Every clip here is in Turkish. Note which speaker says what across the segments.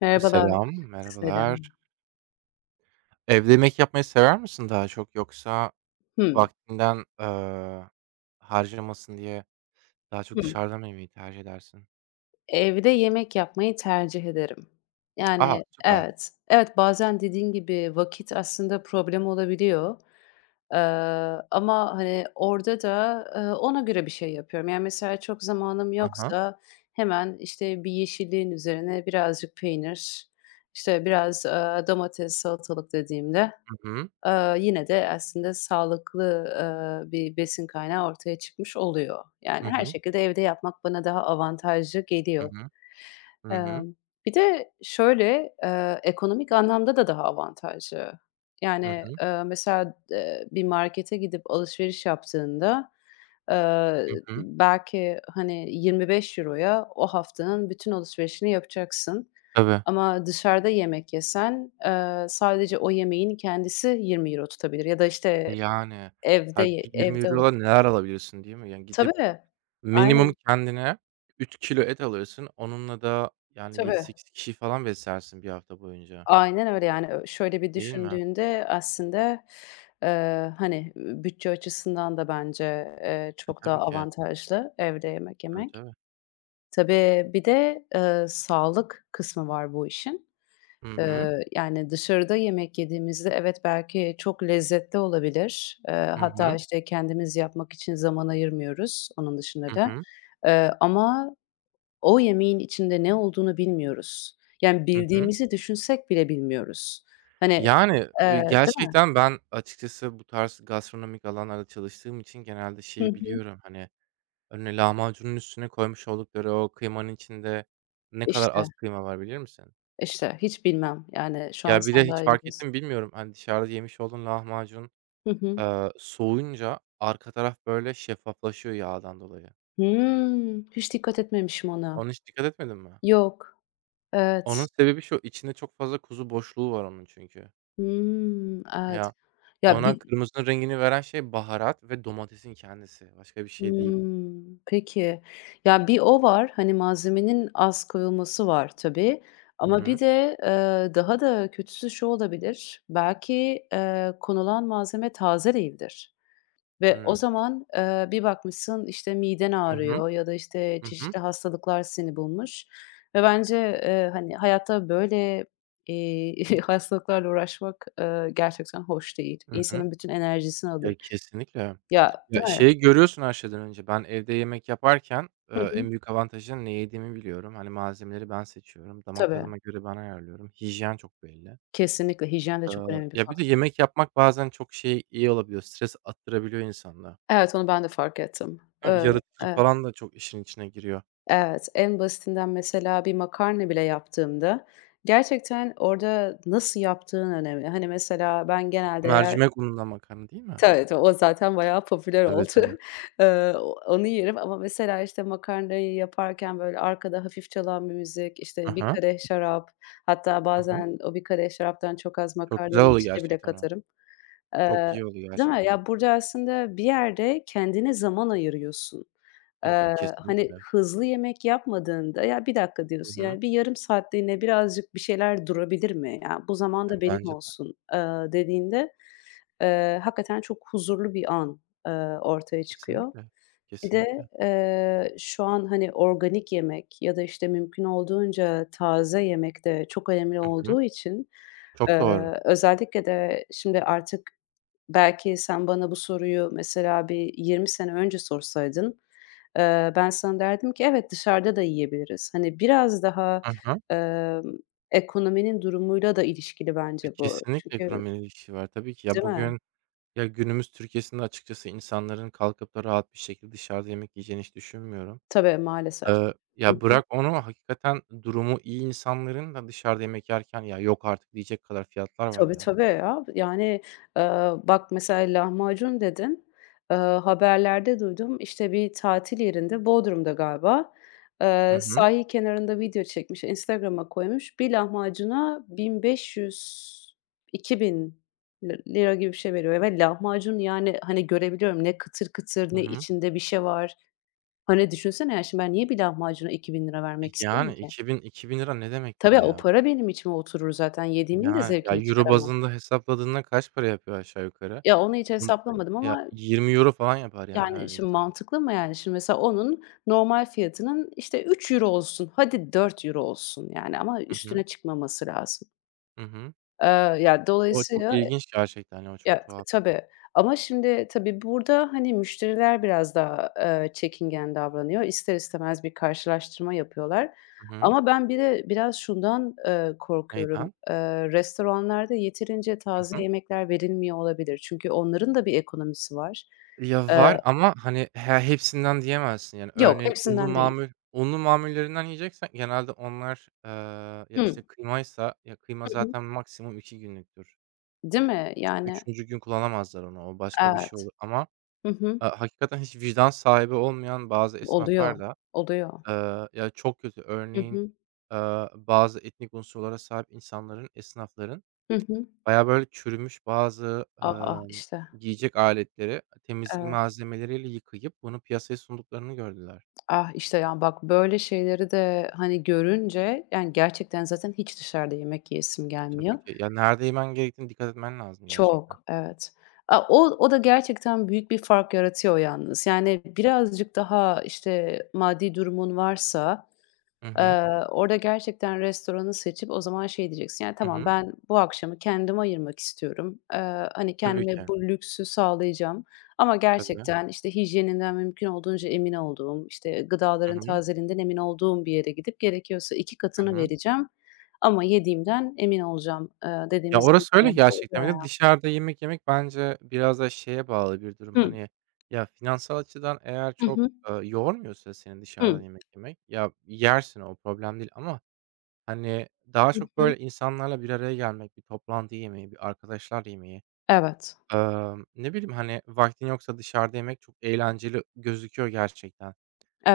Speaker 1: Merhabalar.
Speaker 2: Selam, merhabalar.
Speaker 1: Selam.
Speaker 2: Evde yemek yapmayı sever misin daha çok yoksa
Speaker 1: Hımm.
Speaker 2: vaktinden, harcamasın diye daha çok
Speaker 1: Hımm.
Speaker 2: dışarıda mı yemeyi tercih edersin?
Speaker 1: Evde yemek yapmayı tercih ederim.
Speaker 2: Aa,
Speaker 1: Yani,
Speaker 2: süper.
Speaker 1: Evet. Evet, bazen dediğin gibi vakit aslında problem olabiliyor. Eee, Ama, hani, orada da, ona göre bir şey yapıyorum. Yani, mesela çok zamanım
Speaker 2: Aha,
Speaker 1: yoksa hemen, işte, bir yeşilliğin üzerine birazcık peynir, işte, biraz, domates, salatalık dediğimde
Speaker 2: hı.
Speaker 1: Yine de aslında sağlıklı, bir besin kaynağı ortaya çıkmış oluyor. Yani,
Speaker 2: Hı
Speaker 1: her
Speaker 2: hı.
Speaker 1: şekilde evde yapmak bana daha avantajlı
Speaker 2: Hı
Speaker 1: geliyor.
Speaker 2: hı. Hı hı.
Speaker 1: Emm, Bir de şöyle, ekonomik anlamda da daha avantajlı.
Speaker 2: Hı hı.
Speaker 1: Yani,
Speaker 2: Hı hı.
Speaker 1: mesela, bir markete gidip alışveriş yaptığında, eee,
Speaker 2: Hı hı.
Speaker 1: belki, hani, 25 euroya o haftanın bütün alışverişini yapacaksın.
Speaker 2: Tabii.
Speaker 1: Ama dışarıda yemek yesen, sadece o yemeğin kendisi 20 euro tutabilir ya da, işte,
Speaker 2: Yani, hâlbuki
Speaker 1: evde olup.
Speaker 2: €20'la neler alabilirsin, değil mi? Yani, gidip
Speaker 1: Tabii,
Speaker 2: minimum
Speaker 1: aynen,
Speaker 2: kendine 3 kilo et alırsın. Onunla da, yani,
Speaker 1: tabii.
Speaker 2: 7-8 kişi falan beslersin bir hafta boyunca,
Speaker 1: Aynen öyle, yani, şöyle bir
Speaker 2: değil mi?
Speaker 1: düşündüğünde aslında, hani, bütçe açısından da bence,
Speaker 2: E,
Speaker 1: çok daha
Speaker 2: tabii ki.
Speaker 1: avantajlı evde yemek
Speaker 2: Tabii,
Speaker 1: yemek.
Speaker 2: tabii.
Speaker 1: Tabii, bir de, sağlık kısmı var bu işin.
Speaker 2: Hı hı.
Speaker 1: Yani, dışarıda yemek yediğimizde evet, belki çok lezzetli olabilir.
Speaker 2: Hı
Speaker 1: Hatta,
Speaker 2: hı.
Speaker 1: işte, kendimiz yapmak için zaman ayırmıyoruz onun dışında
Speaker 2: Hı
Speaker 1: da.
Speaker 2: hı.
Speaker 1: Ama o yemeğin içinde ne olduğunu bilmiyoruz. Yani,
Speaker 2: Hı hı.
Speaker 1: bildiğimizi düşünsek bile bilmiyoruz. Hani,
Speaker 2: Yani,
Speaker 1: değil mi?
Speaker 2: gerçekten ben açıkçası bu tarz gastronomik alanlarda çalıştığım için genelde
Speaker 1: Hı
Speaker 2: şeyi
Speaker 1: hı.
Speaker 2: biliyorum, hani, önüne lahmacunun üstüne koymuş oldukları o kıymanın içinde ne kadar
Speaker 1: İşte,
Speaker 2: az kıyma var bilir misin?
Speaker 1: işte, hiç bilmem. Yani, şu an
Speaker 2: Ya, bir de
Speaker 1: sen daha
Speaker 2: hiç
Speaker 1: iyi
Speaker 2: fark
Speaker 1: biliyorsun.
Speaker 2: ettin mi bilmiyorum. Hani, dışarıda yemiş olduğun lahmacun,
Speaker 1: Hı hı.
Speaker 2: soğuyunca arka taraf böyle şeffaflaşıyor yağdan dolayı.
Speaker 1: Hiç dikkat etmemişim ona.
Speaker 2: Ona hiç dikkat etmedin mi?
Speaker 1: Yok. Evet.
Speaker 2: Onun sebebi şu, içinde çok fazla kuzu boşluğu var onun çünkü.
Speaker 1: Hımm, evet.
Speaker 2: Ya,
Speaker 1: Ya,
Speaker 2: ona
Speaker 1: bi.
Speaker 2: kırmızının rengini veren şey baharat ve domatesin kendisi. Başka bir şey değil.
Speaker 1: Hımm, peki. Ya, bir o var, hani, malzemenin az koyulması var tabii
Speaker 2: Hı
Speaker 1: ama bir
Speaker 2: hı.
Speaker 1: de, daha da kötüsü şu olabilir, belki, konulan malzeme taze değildir ve o
Speaker 2: Hıı.
Speaker 1: zaman, bir bakmışsın, işte, miden
Speaker 2: Hı hı.
Speaker 1: ağrıyor ya da, işte,
Speaker 2: Hı hı.
Speaker 1: çeşitli hastalıklar seni bulmuş ve bence, hani, hayatta böyle, eee, hastalıklarla uğraşmak, gerçekten hoş değil.
Speaker 2: Hı hı.
Speaker 1: İnsanın bütün enerjisini alır.
Speaker 2: Ya, kesinlikle.
Speaker 1: Ya,
Speaker 2: Ya,
Speaker 1: değil mi?
Speaker 2: şeyi görüyorsun her şeyden önce. Ben evde yemek yaparken,
Speaker 1: Hı hı.
Speaker 2: en büyük avantajı ne yediğimi biliyorum. Hani, malzemeleri ben seçiyorum. Damak
Speaker 1: Tabii.
Speaker 2: tadıma göre ben ayarlıyorum. Hijyen çok belli.
Speaker 1: Kesinlikle hijyen de çok önemli bir
Speaker 2: Ya, bir de
Speaker 1: faktör.
Speaker 2: yemek yapmak bazen çok şey iyi olabiliyor, stres attırabiliyor insana.
Speaker 1: Evet, onu ben de fark ettim.
Speaker 2: Değil mi?
Speaker 1: Eee,
Speaker 2: Yaratıcılık
Speaker 1: evet,
Speaker 2: falan da çok işin içine giriyor.
Speaker 1: evet. En basitinden mesela bir makarna bile yaptığımda gerçekten orada nasıl yaptığın önemli. Hani, mesela ben genelde eğer.
Speaker 2: Mercimek ununla makarna değil mi?
Speaker 1: Tabii, tabii, o zaten bayağı popüler
Speaker 2: Tabii,
Speaker 1: oldu.
Speaker 2: tabii.
Speaker 1: O Onu yerim ama mesela, işte, makarnayı yaparken, böyle, arkada hafif çalan bir müzik,
Speaker 2: Hı
Speaker 1: işte, bir
Speaker 2: hı.
Speaker 1: kadeh şarap, hatta
Speaker 2: Hı hı.
Speaker 1: bazen o bir kadeh şaraptan çok az
Speaker 2: Çok güzel
Speaker 1: makarnanın
Speaker 2: oluyor
Speaker 1: içine bile
Speaker 2: gerçekten o.
Speaker 1: katarım.
Speaker 2: Çok
Speaker 1: Eee,
Speaker 2: iyi oluyor
Speaker 1: Değil mi?
Speaker 2: gerçekten.
Speaker 1: Ya, burada aslında bir yerde kendine zaman ayırıyorsun.
Speaker 2: E,
Speaker 1: Eee, Hani,
Speaker 2: kesinlikle.
Speaker 1: hızlı yemek yapmadığında, "Ya, bir dakika."
Speaker 2: Hı
Speaker 1: diyorsun,
Speaker 2: hı.
Speaker 1: yani, "Bir yarım saatliğine birazcık bir şeyler durabilir mi? Ya, bu zaman
Speaker 2: E,
Speaker 1: da benim
Speaker 2: bence de.
Speaker 1: olsun." Dediğinde. Hakikaten çok huzurlu bir an, eee, ortaya çıkıyor.
Speaker 2: Kesinlikle.
Speaker 1: Bir de,
Speaker 2: Kesinlikle.
Speaker 1: şu an, hani, organik yemek ya da, işte, mümkün olduğunca taze yemek de çok önemli
Speaker 2: Hı hı.
Speaker 1: olduğu için,
Speaker 2: Çok doğru.
Speaker 1: özellikle de şimdi artık belki sen bana bu soruyu mesela bir 20 sene önce sorsaydın, ben sana derdim ki evet, dışarıda da yiyebiliriz. Hani, biraz daha,
Speaker 2: Hı hı.
Speaker 1: emm, ekonominin durumuyla da ilişkili
Speaker 2: E,
Speaker 1: bence bu.
Speaker 2: kesinlikle
Speaker 1: Çünkü.
Speaker 2: ekonomiyle ilişkisi var tabii ki. Ya,
Speaker 1: Değil mi?
Speaker 2: bugün ya, günümüz Türkiye'sinde açıkçası insanların kalkıp da rahat bir şekilde dışarıda yemek yiyeceğini hiç düşünmüyorum.
Speaker 1: Tabii, maalesef. Hı
Speaker 2: Ya,
Speaker 1: hı.
Speaker 2: bırak onu, hakikaten durumu iyi insanların da dışarıda yemek yerken, "Ya, yok artık." diyecek kadar fiyatlar var
Speaker 1: Tabii,
Speaker 2: yani.
Speaker 1: tabii ya. Yani, eee, bak mesela lahmacun dedin. Haberlerde duydum, işte, bir tatil yerinde, Bodrum'da galiba,
Speaker 2: Hı hı.
Speaker 1: sahil kenarında video çekmiş, Instagram'a koymuş. Bir lahmacuna 1500-2000 lira gibi bir şey veriyor ve lahmacun, yani, hani, görebiliyorum ne kıtır kıtır
Speaker 2: Hı
Speaker 1: ne
Speaker 2: hı.
Speaker 1: içinde bir şey var. Hani, düşünsene ya, şimdi ben niye bir lahmacuna 2.000 lira
Speaker 2: E,
Speaker 1: vermek isteyeyim
Speaker 2: yani,
Speaker 1: ki?
Speaker 2: 2000 lira ne demek bir de
Speaker 1: Tabii, o
Speaker 2: ya?
Speaker 1: para benim içime oturur zaten. Yediğimin de
Speaker 2: Ya ya,
Speaker 1: zevkini
Speaker 2: euro
Speaker 1: çıkaramam.
Speaker 2: bazında hesapladığında kaç para yapıyor aşağı yukarı?
Speaker 1: Ya, onu hiç
Speaker 2: On
Speaker 1: hesaplamadım
Speaker 2: ya,
Speaker 1: ama,
Speaker 2: 20 Euro falan yapar yani
Speaker 1: yani, şimdi
Speaker 2: neredeyse.
Speaker 1: mantıklı mı yani? Şimdi mesela onun normal fiyatının, işte, €3 olsun, hadi €4 olsun, yani, ama
Speaker 2: Hı hı.
Speaker 1: üstüne çıkmaması lazım.
Speaker 2: Hı hı.
Speaker 1: Eee, Ya,
Speaker 2: O çok
Speaker 1: dolayısıyla.
Speaker 2: ilginç gerçekten ya, o çok
Speaker 1: Ya,
Speaker 2: tuhaf.
Speaker 1: tabii ama şimdi tabii burada, hani, müşteriler biraz daha, çekingen davranıyor. İster istemez bir karşılaştırma yapıyorlar
Speaker 2: Hı hı.
Speaker 1: ama ben bir de biraz şundan, korkuyorum.
Speaker 2: Neyden?
Speaker 1: Restoranlarda yeterince
Speaker 2: Hı
Speaker 1: taze
Speaker 2: hı.
Speaker 1: yemekler verilmiyor olabilir. Çünkü onların da bir ekonomisi var.
Speaker 2: Ya,
Speaker 1: Eee
Speaker 2: var ama, hani, hepsinden diyemezsin yani.
Speaker 1: Yok,
Speaker 2: Örneğin
Speaker 1: hepsinden değil.
Speaker 2: unlu mamullerinden yiyeceksen genelde onlar, ya,
Speaker 1: Hı.
Speaker 2: işte, kıymaysa ya, kıyma
Speaker 1: Hı hı.
Speaker 2: zaten maksimum 2 günlüktür.
Speaker 1: Değil mi? Yani,
Speaker 2: Üçüncü gün kullanamazlar onu. O başka bir şey
Speaker 1: evet.
Speaker 2: olur ama,
Speaker 1: Hı hı.
Speaker 2: hakikaten hiç vicdan sahibi olmayan bazı esnaflar
Speaker 1: Oluyor,
Speaker 2: da...
Speaker 1: oluyor.
Speaker 2: Ya, çok kötü.
Speaker 1: Hı
Speaker 2: Örneğin,
Speaker 1: hı.
Speaker 2: bazı etnik unsurlara sahip insanların, esnafların
Speaker 1: Hı hı.
Speaker 2: bayağı böyle çürümüş bazı,
Speaker 1: Ah, ah, işte.
Speaker 2: yiyecek aletleri temizlik
Speaker 1: Evet.
Speaker 2: malzemeleriyle yıkayıp bunu piyasaya sunduklarını gördüler.
Speaker 1: Ah, işte, ya, bak, böyle şeyleri de, hani, görünce, yani, gerçekten zaten hiç dışarıda yemek yiyesim
Speaker 2: E, tabii
Speaker 1: gelmiyor.
Speaker 2: ki. Ya, nerede yemen gerektiğine dikkat etmen lazım gerçekten.
Speaker 1: Çok, evet. A, o da gerçekten büyük bir fark yaratıyor yalnız. Yani, birazcık daha, işte, maddi durumun varsa.
Speaker 2: Hı hı.
Speaker 1: Orada gerçekten restoranı seçip o zaman şey diyeceksin, yani,
Speaker 2: Hı
Speaker 1: "Tamam,
Speaker 2: hı.
Speaker 1: ben bu akşamı kendime ayırmak istiyorum. Hani,
Speaker 2: Tabii ki.
Speaker 1: kendime bu lüksü sağlayacağım ama
Speaker 2: Tabii.
Speaker 1: gerçekten, işte, hijyeninden mümkün olduğunca emin olduğum, işte,
Speaker 2: Hı
Speaker 1: gıdaların
Speaker 2: hı.
Speaker 1: tazeliğinden emin olduğum bir yere gidip gerekiyorsa 2
Speaker 2: Hı
Speaker 1: katını
Speaker 2: hı.
Speaker 1: vereceğim ama yediğimden emin olacağım."
Speaker 2: Ya,
Speaker 1: Dediğimiz
Speaker 2: orası öyle
Speaker 1: zamanlarda
Speaker 2: gerçekten.
Speaker 1: oluyor
Speaker 2: Bir de
Speaker 1: ya.
Speaker 2: dışarıda yemek yemek bence biraz da şeye bağlı bir durum.
Speaker 1: Hı.
Speaker 2: Hani, ya, finansal açıdan eğer
Speaker 1: Hı
Speaker 2: çok,
Speaker 1: hı.
Speaker 2: yormuyorsa seni dışarıdan
Speaker 1: Hı.
Speaker 2: yemek yemek, ya, yersin o problem değil ama, hani, daha
Speaker 1: Hı
Speaker 2: çok
Speaker 1: hı.
Speaker 2: böyle insanlarla bir araya gelmek, bir toplantı yemeği, bir arkadaşlar yemeği,
Speaker 1: Evet.
Speaker 2: ne bileyim, hani, vaktin yoksa dışarıda yemek çok eğlenceli gözüküyor gerçekten.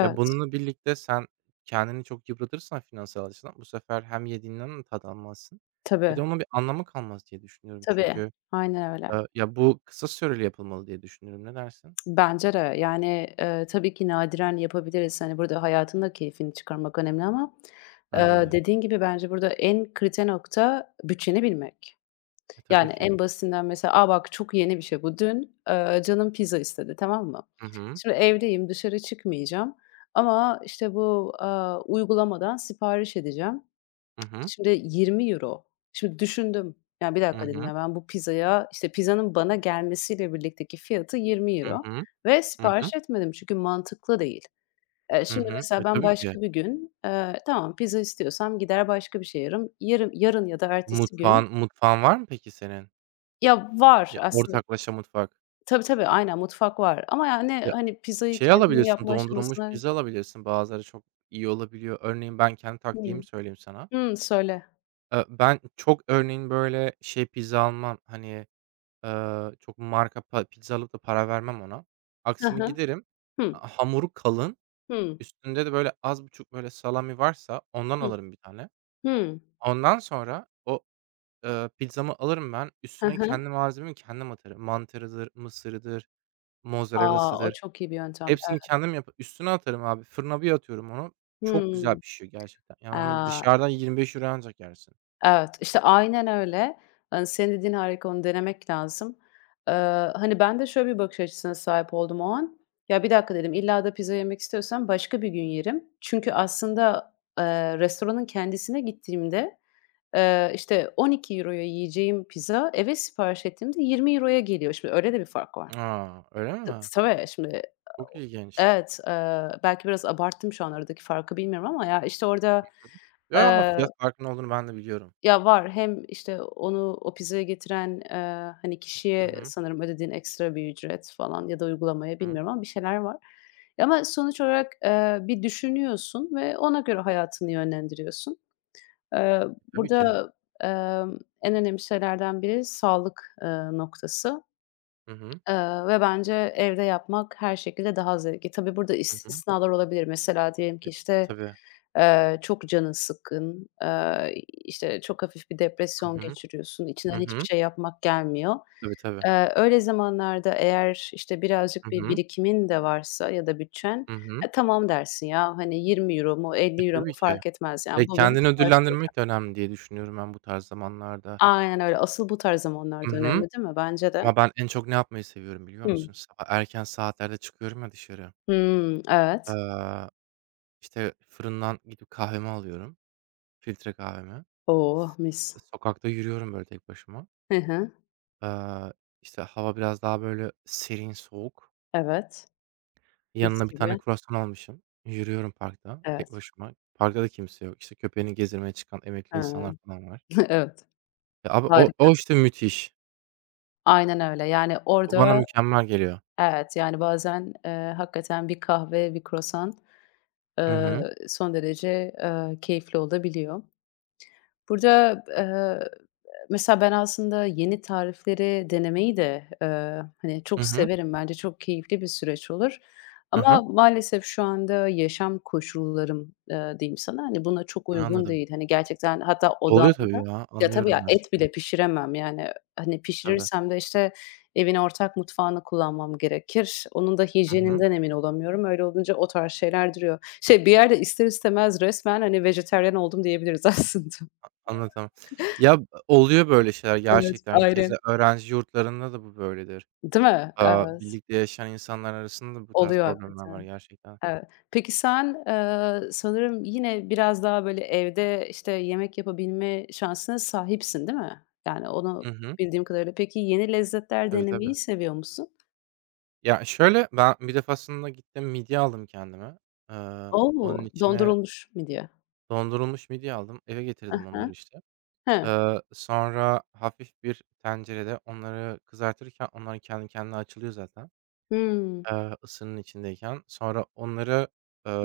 Speaker 2: Ya, bununla birlikte sen kendini çok yıpratırsan finansal açıdan bu sefer hem yediğinden de tad almazsın. Bir de
Speaker 1: Tabii.
Speaker 2: onun bir anlamı kalmaz diye düşünüyorum
Speaker 1: Tabii.
Speaker 2: çünkü,
Speaker 1: Aynen öyle.
Speaker 2: ya, bu kısa süreli yapılmalı diye düşünüyorum. Ne dersin?
Speaker 1: Bence de. Yani, tabii ki nadiren yapabiliriz. Hani, burada hayatın da keyfini çıkarmak önemli ama,
Speaker 2: Bence de.
Speaker 1: dediğin gibi bence burada en kritik nokta bütçeni bilmek.
Speaker 2: E, tabii
Speaker 1: Yani,
Speaker 2: ki.
Speaker 1: en basitinden mesela, bak çok yeni bir şey bu. Dün, canım pizza istedi, tamam mı?
Speaker 2: Hı hı.
Speaker 1: Şimdi evdeyim, dışarı çıkmayacağım ama, işte, bu, uygulamadan sipariş edeceğim.
Speaker 2: Hı hı.
Speaker 1: Şimdi 20 euro. Şimdi düşündüm. Ya, "Bir
Speaker 2: Hı
Speaker 1: dakika." dedim,
Speaker 2: hı.
Speaker 1: "Ya, ben bu pizzaya" işte, pizzanın bana gelmesiyle birlikteki fiyatı yirmi
Speaker 2: Hı
Speaker 1: euro
Speaker 2: hı.
Speaker 1: ve
Speaker 2: Hı
Speaker 1: sipariş
Speaker 2: hı.
Speaker 1: etmedim çünkü mantıklı değil.
Speaker 2: Hı
Speaker 1: Şimdi
Speaker 2: hı.
Speaker 1: mesela
Speaker 2: E,
Speaker 1: ben
Speaker 2: tabii ki.
Speaker 1: başka bir gün, tamam, pizza istiyorsam gider başka bir şey yerim. Yarın ya da ertesi gün.
Speaker 2: Mutfağın var mı peki senin?
Speaker 1: Ya, var
Speaker 2: Ya,
Speaker 1: aslında.
Speaker 2: ortaklaşa mutfak.
Speaker 1: Tabii, tabii, aynen mutfak var ama, yani,
Speaker 2: Ya,
Speaker 1: hani, pizzayı
Speaker 2: şey
Speaker 1: kendim
Speaker 2: alabilirsin,
Speaker 1: yapma
Speaker 2: dondurulmuş
Speaker 1: aşamasına.
Speaker 2: pizza alabilirsin. Bazıları çok iyi olabiliyor. Örneğin ben kendi
Speaker 1: Hıı.
Speaker 2: taktiğimi söyleyeyim sana.
Speaker 1: Söyle.
Speaker 2: Ben çok örneğin, böyle, şey pizza almam, hani, çok marka pizza alıp da para vermem ona.
Speaker 1: Hı
Speaker 2: Aksine
Speaker 1: hı.
Speaker 2: giderim,
Speaker 1: Hmm.
Speaker 2: a hamuru kalın,
Speaker 1: Hı.
Speaker 2: üstünde de, böyle, az buçuk, böyle, salami varsa ondan
Speaker 1: Hı.
Speaker 2: alırım bir tane.
Speaker 1: Hı.
Speaker 2: Ondan sonra o, pizzamı alırım ben,
Speaker 1: Hı
Speaker 2: üstüne
Speaker 1: hı.
Speaker 2: kendi malzememi kendim atarım. Mantarıdır, mısırıdır,
Speaker 1: A! O
Speaker 2: mozzarellasıdır.
Speaker 1: çok iyi bir yöntem.
Speaker 2: Hepsini kendim yapıp üstüne atarım abi. Fırına bir atıyorum onu, çok güzel
Speaker 1: Hımm.
Speaker 2: pişiyor gerçekten. Yani, onu
Speaker 1: Aaa,
Speaker 2: dışarıdan €25 ancak yersin.
Speaker 1: evet, işte, aynen öyle. Hani, senin dediğin harika, onu denemek lazım. Eee, Hani, ben de şöyle bir bakış açısına sahip oldum o an. "Ya, bir dakika," dedim, "illa da pizza yemek istiyorsam başka bir gün yerim." Çünkü aslında, restoranın kendisine gittiğimde, işte, 12 euroya yiyeceğim pizza eve sipariş ettiğimde 20 euroya geliyor. Şimdi öyle de bir fark var.
Speaker 2: A! Öyle mi?
Speaker 1: Tabii, şimdi.
Speaker 2: Çok ilginç.
Speaker 1: Evet, belki biraz abarttım şu an aradaki farkı bilmiyorum ama ya, işte, orada,
Speaker 2: Yo, ama
Speaker 1: eee
Speaker 2: fiyat farkının olduğunu ben de biliyorum.
Speaker 1: Ya, var. Hem, işte, onu o pizzaya getiren, hani,
Speaker 2: Hı
Speaker 1: kişiye
Speaker 2: hı.
Speaker 1: sanırım ödediğin ekstra bir ücret falan ya da uygulamaya
Speaker 2: Hı.
Speaker 1: bilmiyorum ama bir şeyler var. Ama sonuç olarak, bir düşünüyorsun ve ona göre hayatını yönlendiriyorsun. Eee,
Speaker 2: Tabii ki.
Speaker 1: Burada, en önemli şeylerden biri sağlık, noktası.
Speaker 2: Hı hı.
Speaker 1: Eee, Ve bence evde yapmak her şekilde daha zevkli. Tabii burada
Speaker 2: Hı hı.
Speaker 1: istisnalar olabilir. Mesela diyelim ki,
Speaker 2: Ya,
Speaker 1: işte,
Speaker 2: tabii.
Speaker 1: çok canın sıkkın, işte, çok hafif bir
Speaker 2: Hı
Speaker 1: depresyon
Speaker 2: hı.
Speaker 1: geçiriyorsun,
Speaker 2: Hı
Speaker 1: içinden hiçbir
Speaker 2: hı.
Speaker 1: şey yapmak gelmiyor.
Speaker 2: Tabii, tabii.
Speaker 1: Öyle zamanlarda eğer, işte, birazcık
Speaker 2: Hı
Speaker 1: bir
Speaker 2: hı.
Speaker 1: birikimin de varsa ya da bütçen,
Speaker 2: Hı hı.
Speaker 1: "E, tamam." dersin ya, hani, 20 euro mu
Speaker 2: E,
Speaker 1: 50 euro mu
Speaker 2: tabii ki.
Speaker 1: fark etmez,
Speaker 2: Ya,
Speaker 1: yani, bugün
Speaker 2: kendini
Speaker 1: sipariş vereceğim.
Speaker 2: ödüllendirmek de önemli diye düşünüyorum ben bu tarz zamanlarda.
Speaker 1: Aynen öyle. Asıl bu tarz
Speaker 2: Hı
Speaker 1: zamanlarda önemli
Speaker 2: hı.
Speaker 1: değil mi? Bence de.
Speaker 2: Ama ben en çok ne yapmayı seviyorum biliyor
Speaker 1: Hımm.
Speaker 2: musun? Sabah erken saatlerde çıkıyorum ya dışarı.
Speaker 1: Hımm, evet.
Speaker 2: Eee, işte, fırından gidip kahvemi alıyorum, filtre kahvemi.
Speaker 1: Oh, mis.
Speaker 2: Sokakta yürüyorum böyle tek başıma.
Speaker 1: Hı hı.
Speaker 2: Eee, işte, hava biraz daha böyle serin, soğuk.
Speaker 1: Evet. Mis
Speaker 2: Yanına bir tane
Speaker 1: gibi.
Speaker 2: kruvasan almışım. Yürüyorum parkta tek
Speaker 1: Evet.
Speaker 2: başıma. Parkta da kimse yok. İşte, köpeğini gezdirmeye çıkan emekli
Speaker 1: Ha.
Speaker 2: insanlar falan var.
Speaker 1: Evet.
Speaker 2: Ya, abi o,
Speaker 1: Harika.
Speaker 2: işte, müthiş.
Speaker 1: Aynen öyle. Yani,
Speaker 2: O bana
Speaker 1: orada.
Speaker 2: mükemmel geliyor.
Speaker 1: Evet, yani bazen, hakikaten bir kahve, bir croissant
Speaker 2: Hı hı.
Speaker 1: son derece, keyifli olabiliyor. Burada, mesela ben aslında yeni tarifleri denemeyi de, hani,
Speaker 2: Hı
Speaker 1: çok
Speaker 2: hı.
Speaker 1: severim. Bence çok keyifli bir süreç olur ama
Speaker 2: Hı,
Speaker 1: maalesef şu anda yaşam koşullarım, diyeyim sana, hani, buna çok uygun
Speaker 2: anladım.
Speaker 1: değil. Hani, gerçekten hatta
Speaker 2: Oluyor tabii
Speaker 1: odamda.
Speaker 2: ya.
Speaker 1: Ya, tabii ya,
Speaker 2: Anlıyorum ben
Speaker 1: et
Speaker 2: seni.
Speaker 1: bile pişiremem yani. Hani,
Speaker 2: Tabii.
Speaker 1: pişirirsem de, işte, evin ortak mutfağını kullanmam gerekir. Onun da
Speaker 2: Hı hı.
Speaker 1: hijyeninden emin olamıyorum. Öyle olunca o tarz şeyler duruyor. Şey, bir yerde ister istemez resmen, hani, vejetaryen oldum diyebiliriz aslında.
Speaker 2: Anladım. Ya, oluyor böyle şeyler
Speaker 1: Evet,
Speaker 2: gerçekten. Keza
Speaker 1: aynen.
Speaker 2: öğrenci yurtlarında da bu böyledir.
Speaker 1: Değil mi? Evet.
Speaker 2: Birlikte yaşayan insanlar arasında da bu tarz
Speaker 1: Oluyor
Speaker 2: problemler var
Speaker 1: hakikaten.
Speaker 2: gerçekten.
Speaker 1: Evet. Peki sen, sanırım yine biraz daha böyle evde, işte, yemek yapabilme şansına sahipsin, değil mi? Yani onu
Speaker 2: Hı hı.
Speaker 1: bildiğim kadarıyla. Peki yeni lezzetler
Speaker 2: Tabii, tabii.
Speaker 1: denemeyi seviyor musun?
Speaker 2: Ya, şöyle, ben bir defasında gittim, midye aldım kendime. Onun
Speaker 1: O!
Speaker 2: içine
Speaker 1: Dondurulmuş midye diyor?
Speaker 2: dondurulmuş midye aldım. Eve getirdim onları,
Speaker 1: Hı.
Speaker 2: işte.
Speaker 1: He.
Speaker 2: Sonra hafif bir tencerede onları kızartırken onlar kendi kendine açılıyor zaten,
Speaker 1: Hımm.
Speaker 2: ısının içindeyken. Sonra onları,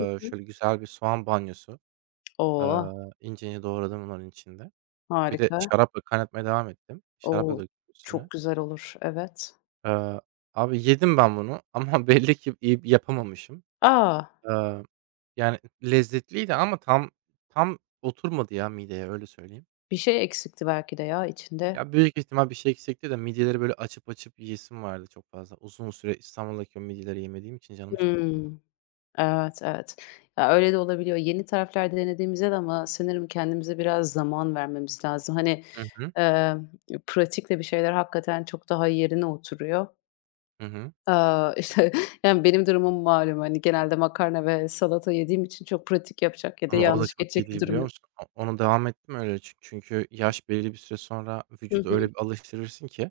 Speaker 1: Hı hı.
Speaker 2: şöyle güzel bir soğan banyosu, eee,
Speaker 1: Oh!
Speaker 2: ince ince doğradım onların içinde. Bir de
Speaker 1: Harika.
Speaker 2: şarapla kaynatmaya devam ettim. Şarap da
Speaker 1: O!
Speaker 2: döktüm
Speaker 1: Çok
Speaker 2: üstüne.
Speaker 1: güzel olur. Evet.
Speaker 2: Eee, abi, yedim ben bunu ama belli ki iyi yapamamışım.
Speaker 1: A!
Speaker 2: Yani, lezzetliydi ama tam oturmadı ya mideye, öyle söyleyeyim.
Speaker 1: Bir şey eksikti belki de ya içinde.
Speaker 2: Ya, büyük ihtimal bir şey eksikti de midyeleri böyle açıp açıp yiyesim vardı çok fazla. Uzun süre İstanbul'daki o midyeleri yemediğim için canım çekti
Speaker 1: Hımm.
Speaker 2: bayağı.
Speaker 1: Evet, evet. Ya, öyle de olabiliyor. Yeni tarifler denediğimizde de ama sanırım kendimize biraz zaman vermemiz lazım. Hani,
Speaker 2: Hı hı.
Speaker 1: eee, pratikle bir şeyler hakikaten çok daha yerine oturuyor.
Speaker 2: Hı hı.
Speaker 1: İşte, yani, benim durumum malum, hani, genelde makarna ve salata yediğim için çok pratik yapacak ya da
Speaker 2: Ama o da
Speaker 1: yanlış
Speaker 2: çok
Speaker 1: geçecek bir
Speaker 2: iyiydi,
Speaker 1: durum
Speaker 2: biliyor
Speaker 1: yok.
Speaker 2: musun? Onu devam ettim öyle çünkü yaş belli bir süre sonra
Speaker 1: Hı
Speaker 2: vücudu öyle
Speaker 1: hı.
Speaker 2: bir alıştırırsın ki.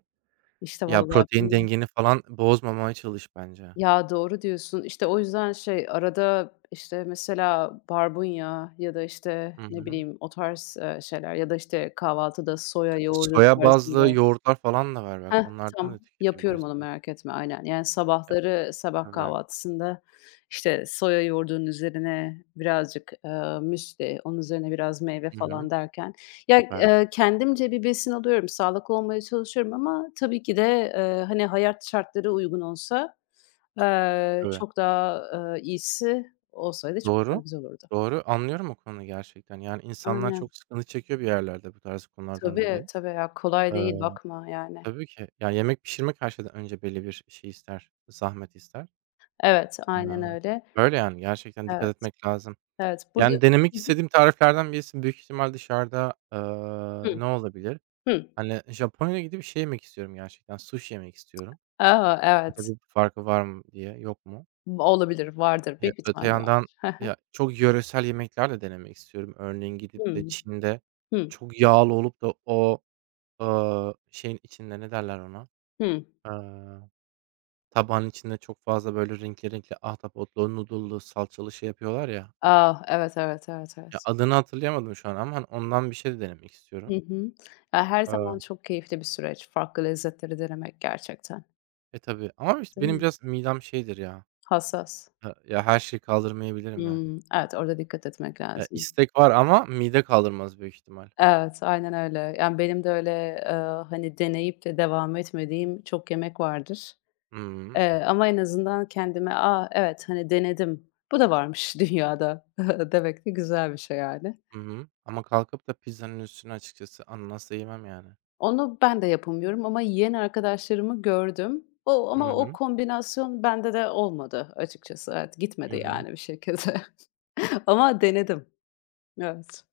Speaker 1: İşte,
Speaker 2: Ya,
Speaker 1: vallahi
Speaker 2: protein
Speaker 1: bilmiyorum.
Speaker 2: dengeni falan bozmamaya çalış bence.
Speaker 1: Ya, doğru diyorsun. İşte, o yüzden şey, arada, işte, mesela barbunya ya da, işte,
Speaker 2: Hı
Speaker 1: ne
Speaker 2: hı.
Speaker 1: bileyim, o tarz, şeyler ya da, işte, kahvaltıda soya yoğurdu
Speaker 2: Soya bazlı
Speaker 1: tarzında.
Speaker 2: yoğurtlar falan da var bak,
Speaker 1: Heh,
Speaker 2: onlardan da
Speaker 1: tam. Yapıyorum onu
Speaker 2: tüketebilirsin.
Speaker 1: merak etme, aynen. Yani,
Speaker 2: Yap
Speaker 1: sabahları sabah
Speaker 2: Tabii.
Speaker 1: kahvaltısında, işte, soya yoğurdunun üzerine birazcık, müsli, onun üzerine biraz meyve
Speaker 2: Hı hı.
Speaker 1: falan derken ya,
Speaker 2: Süper.
Speaker 1: kendimce bir besin alıyorum, sağlıklı olmaya çalışıyorum ama tabii ki de, hani, hayat şartları uygun olsa.
Speaker 2: Tabii.
Speaker 1: Çok daha, iyisi olsaydı çok daha
Speaker 2: Doğru,
Speaker 1: güzel olurdu.
Speaker 2: doğru. Anlıyorum o konuyu gerçekten. Yani, insanlar
Speaker 1: Aynen.
Speaker 2: çok sıkıntı çekiyor bir yerlerde bu tarz konulardan
Speaker 1: Tabii,
Speaker 2: dolayı.
Speaker 1: tabii ya, kolay değil
Speaker 2: Eee,
Speaker 1: bakma yani.
Speaker 2: tabii ki. Ya, yemek pişirmek her şeyden önce belli bir şey ister, zahmet ister.
Speaker 1: Evet, aynen
Speaker 2: Iıı,
Speaker 1: öyle.
Speaker 2: öyle, yani, gerçekten dikkat
Speaker 1: Evet,
Speaker 2: etmek lazım.
Speaker 1: evet. Burada.
Speaker 2: Yani, denemek
Speaker 1: Hı hı.
Speaker 2: istediğim tariflerden birisi büyük ihtimal dışarıda,
Speaker 1: Hı,
Speaker 2: ne olabilir?
Speaker 1: hı.
Speaker 2: Hani, Japonya'ya gidip şey yemek istiyorum gerçekten, sushi yemek istiyorum.
Speaker 1: A! Evet.
Speaker 2: Acaba bir farkı var mı diye, yok mu?
Speaker 1: Olabilir, vardır.
Speaker 2: Ya,
Speaker 1: Büyük
Speaker 2: öte
Speaker 1: ihtimalle
Speaker 2: yandan,
Speaker 1: vardır. Hı
Speaker 2: ya, çok yöresel yemekler de denemek istiyorum. Örneğin gidip de
Speaker 1: hı.
Speaker 2: Çin'de
Speaker 1: Hı,
Speaker 2: çok yağlı olup da o, şeyin içinde ne derler ona,
Speaker 1: hı, hı.
Speaker 2: aaa, tabağın içinde çok fazla böyle renkli renkli ahtapotlu, noodle'lu, salçalı şey yapıyorlar ya.
Speaker 1: A! Evet, evet, evet,
Speaker 2: Ya,
Speaker 1: evet.
Speaker 2: adını hatırlayamadım şu an ama, hani, ondan bir şey de denemek
Speaker 1: Hı
Speaker 2: istiyorum.
Speaker 1: hı. Ya, her
Speaker 2: Aaa,
Speaker 1: zaman çok keyifli bir süreç farklı lezzetleri denemek gerçekten,
Speaker 2: e, tabii ama işte
Speaker 1: değil
Speaker 2: benim
Speaker 1: mi?
Speaker 2: biraz midem şeydir ya,
Speaker 1: Hassas.
Speaker 2: ha ya, her şeyi kaldırmayabilirim ben.
Speaker 1: Hımm. Evet, orada dikkat etmek
Speaker 2: Ya,
Speaker 1: lazım.
Speaker 2: istek var ama mide kaldırmaz büyük ihtimal.
Speaker 1: Evet, aynen öyle. Yani, benim de öyle, eee, hani, deneyip de devam etmediğim çok yemek vardır.
Speaker 2: Hı.
Speaker 1: Ama en azından kendime, "A, evet, hani, denedim. Bu da varmış dünyada." demek de güzel bir şey, yani.
Speaker 2: Hı hı. Ama kalkıp da pizzanın üstüne açıkçası ananasla yemem yani.
Speaker 1: Onu ben de yapamıyorum ama yiyen arkadaşlarımı gördüm. O
Speaker 2: Hı
Speaker 1: ama o
Speaker 2: hı.
Speaker 1: kombinasyon bende de olmadı açıkçası. Evet,
Speaker 2: Hı
Speaker 1: gitmedi,
Speaker 2: hı.
Speaker 1: yani, bir şekilde ama denedim. Evet.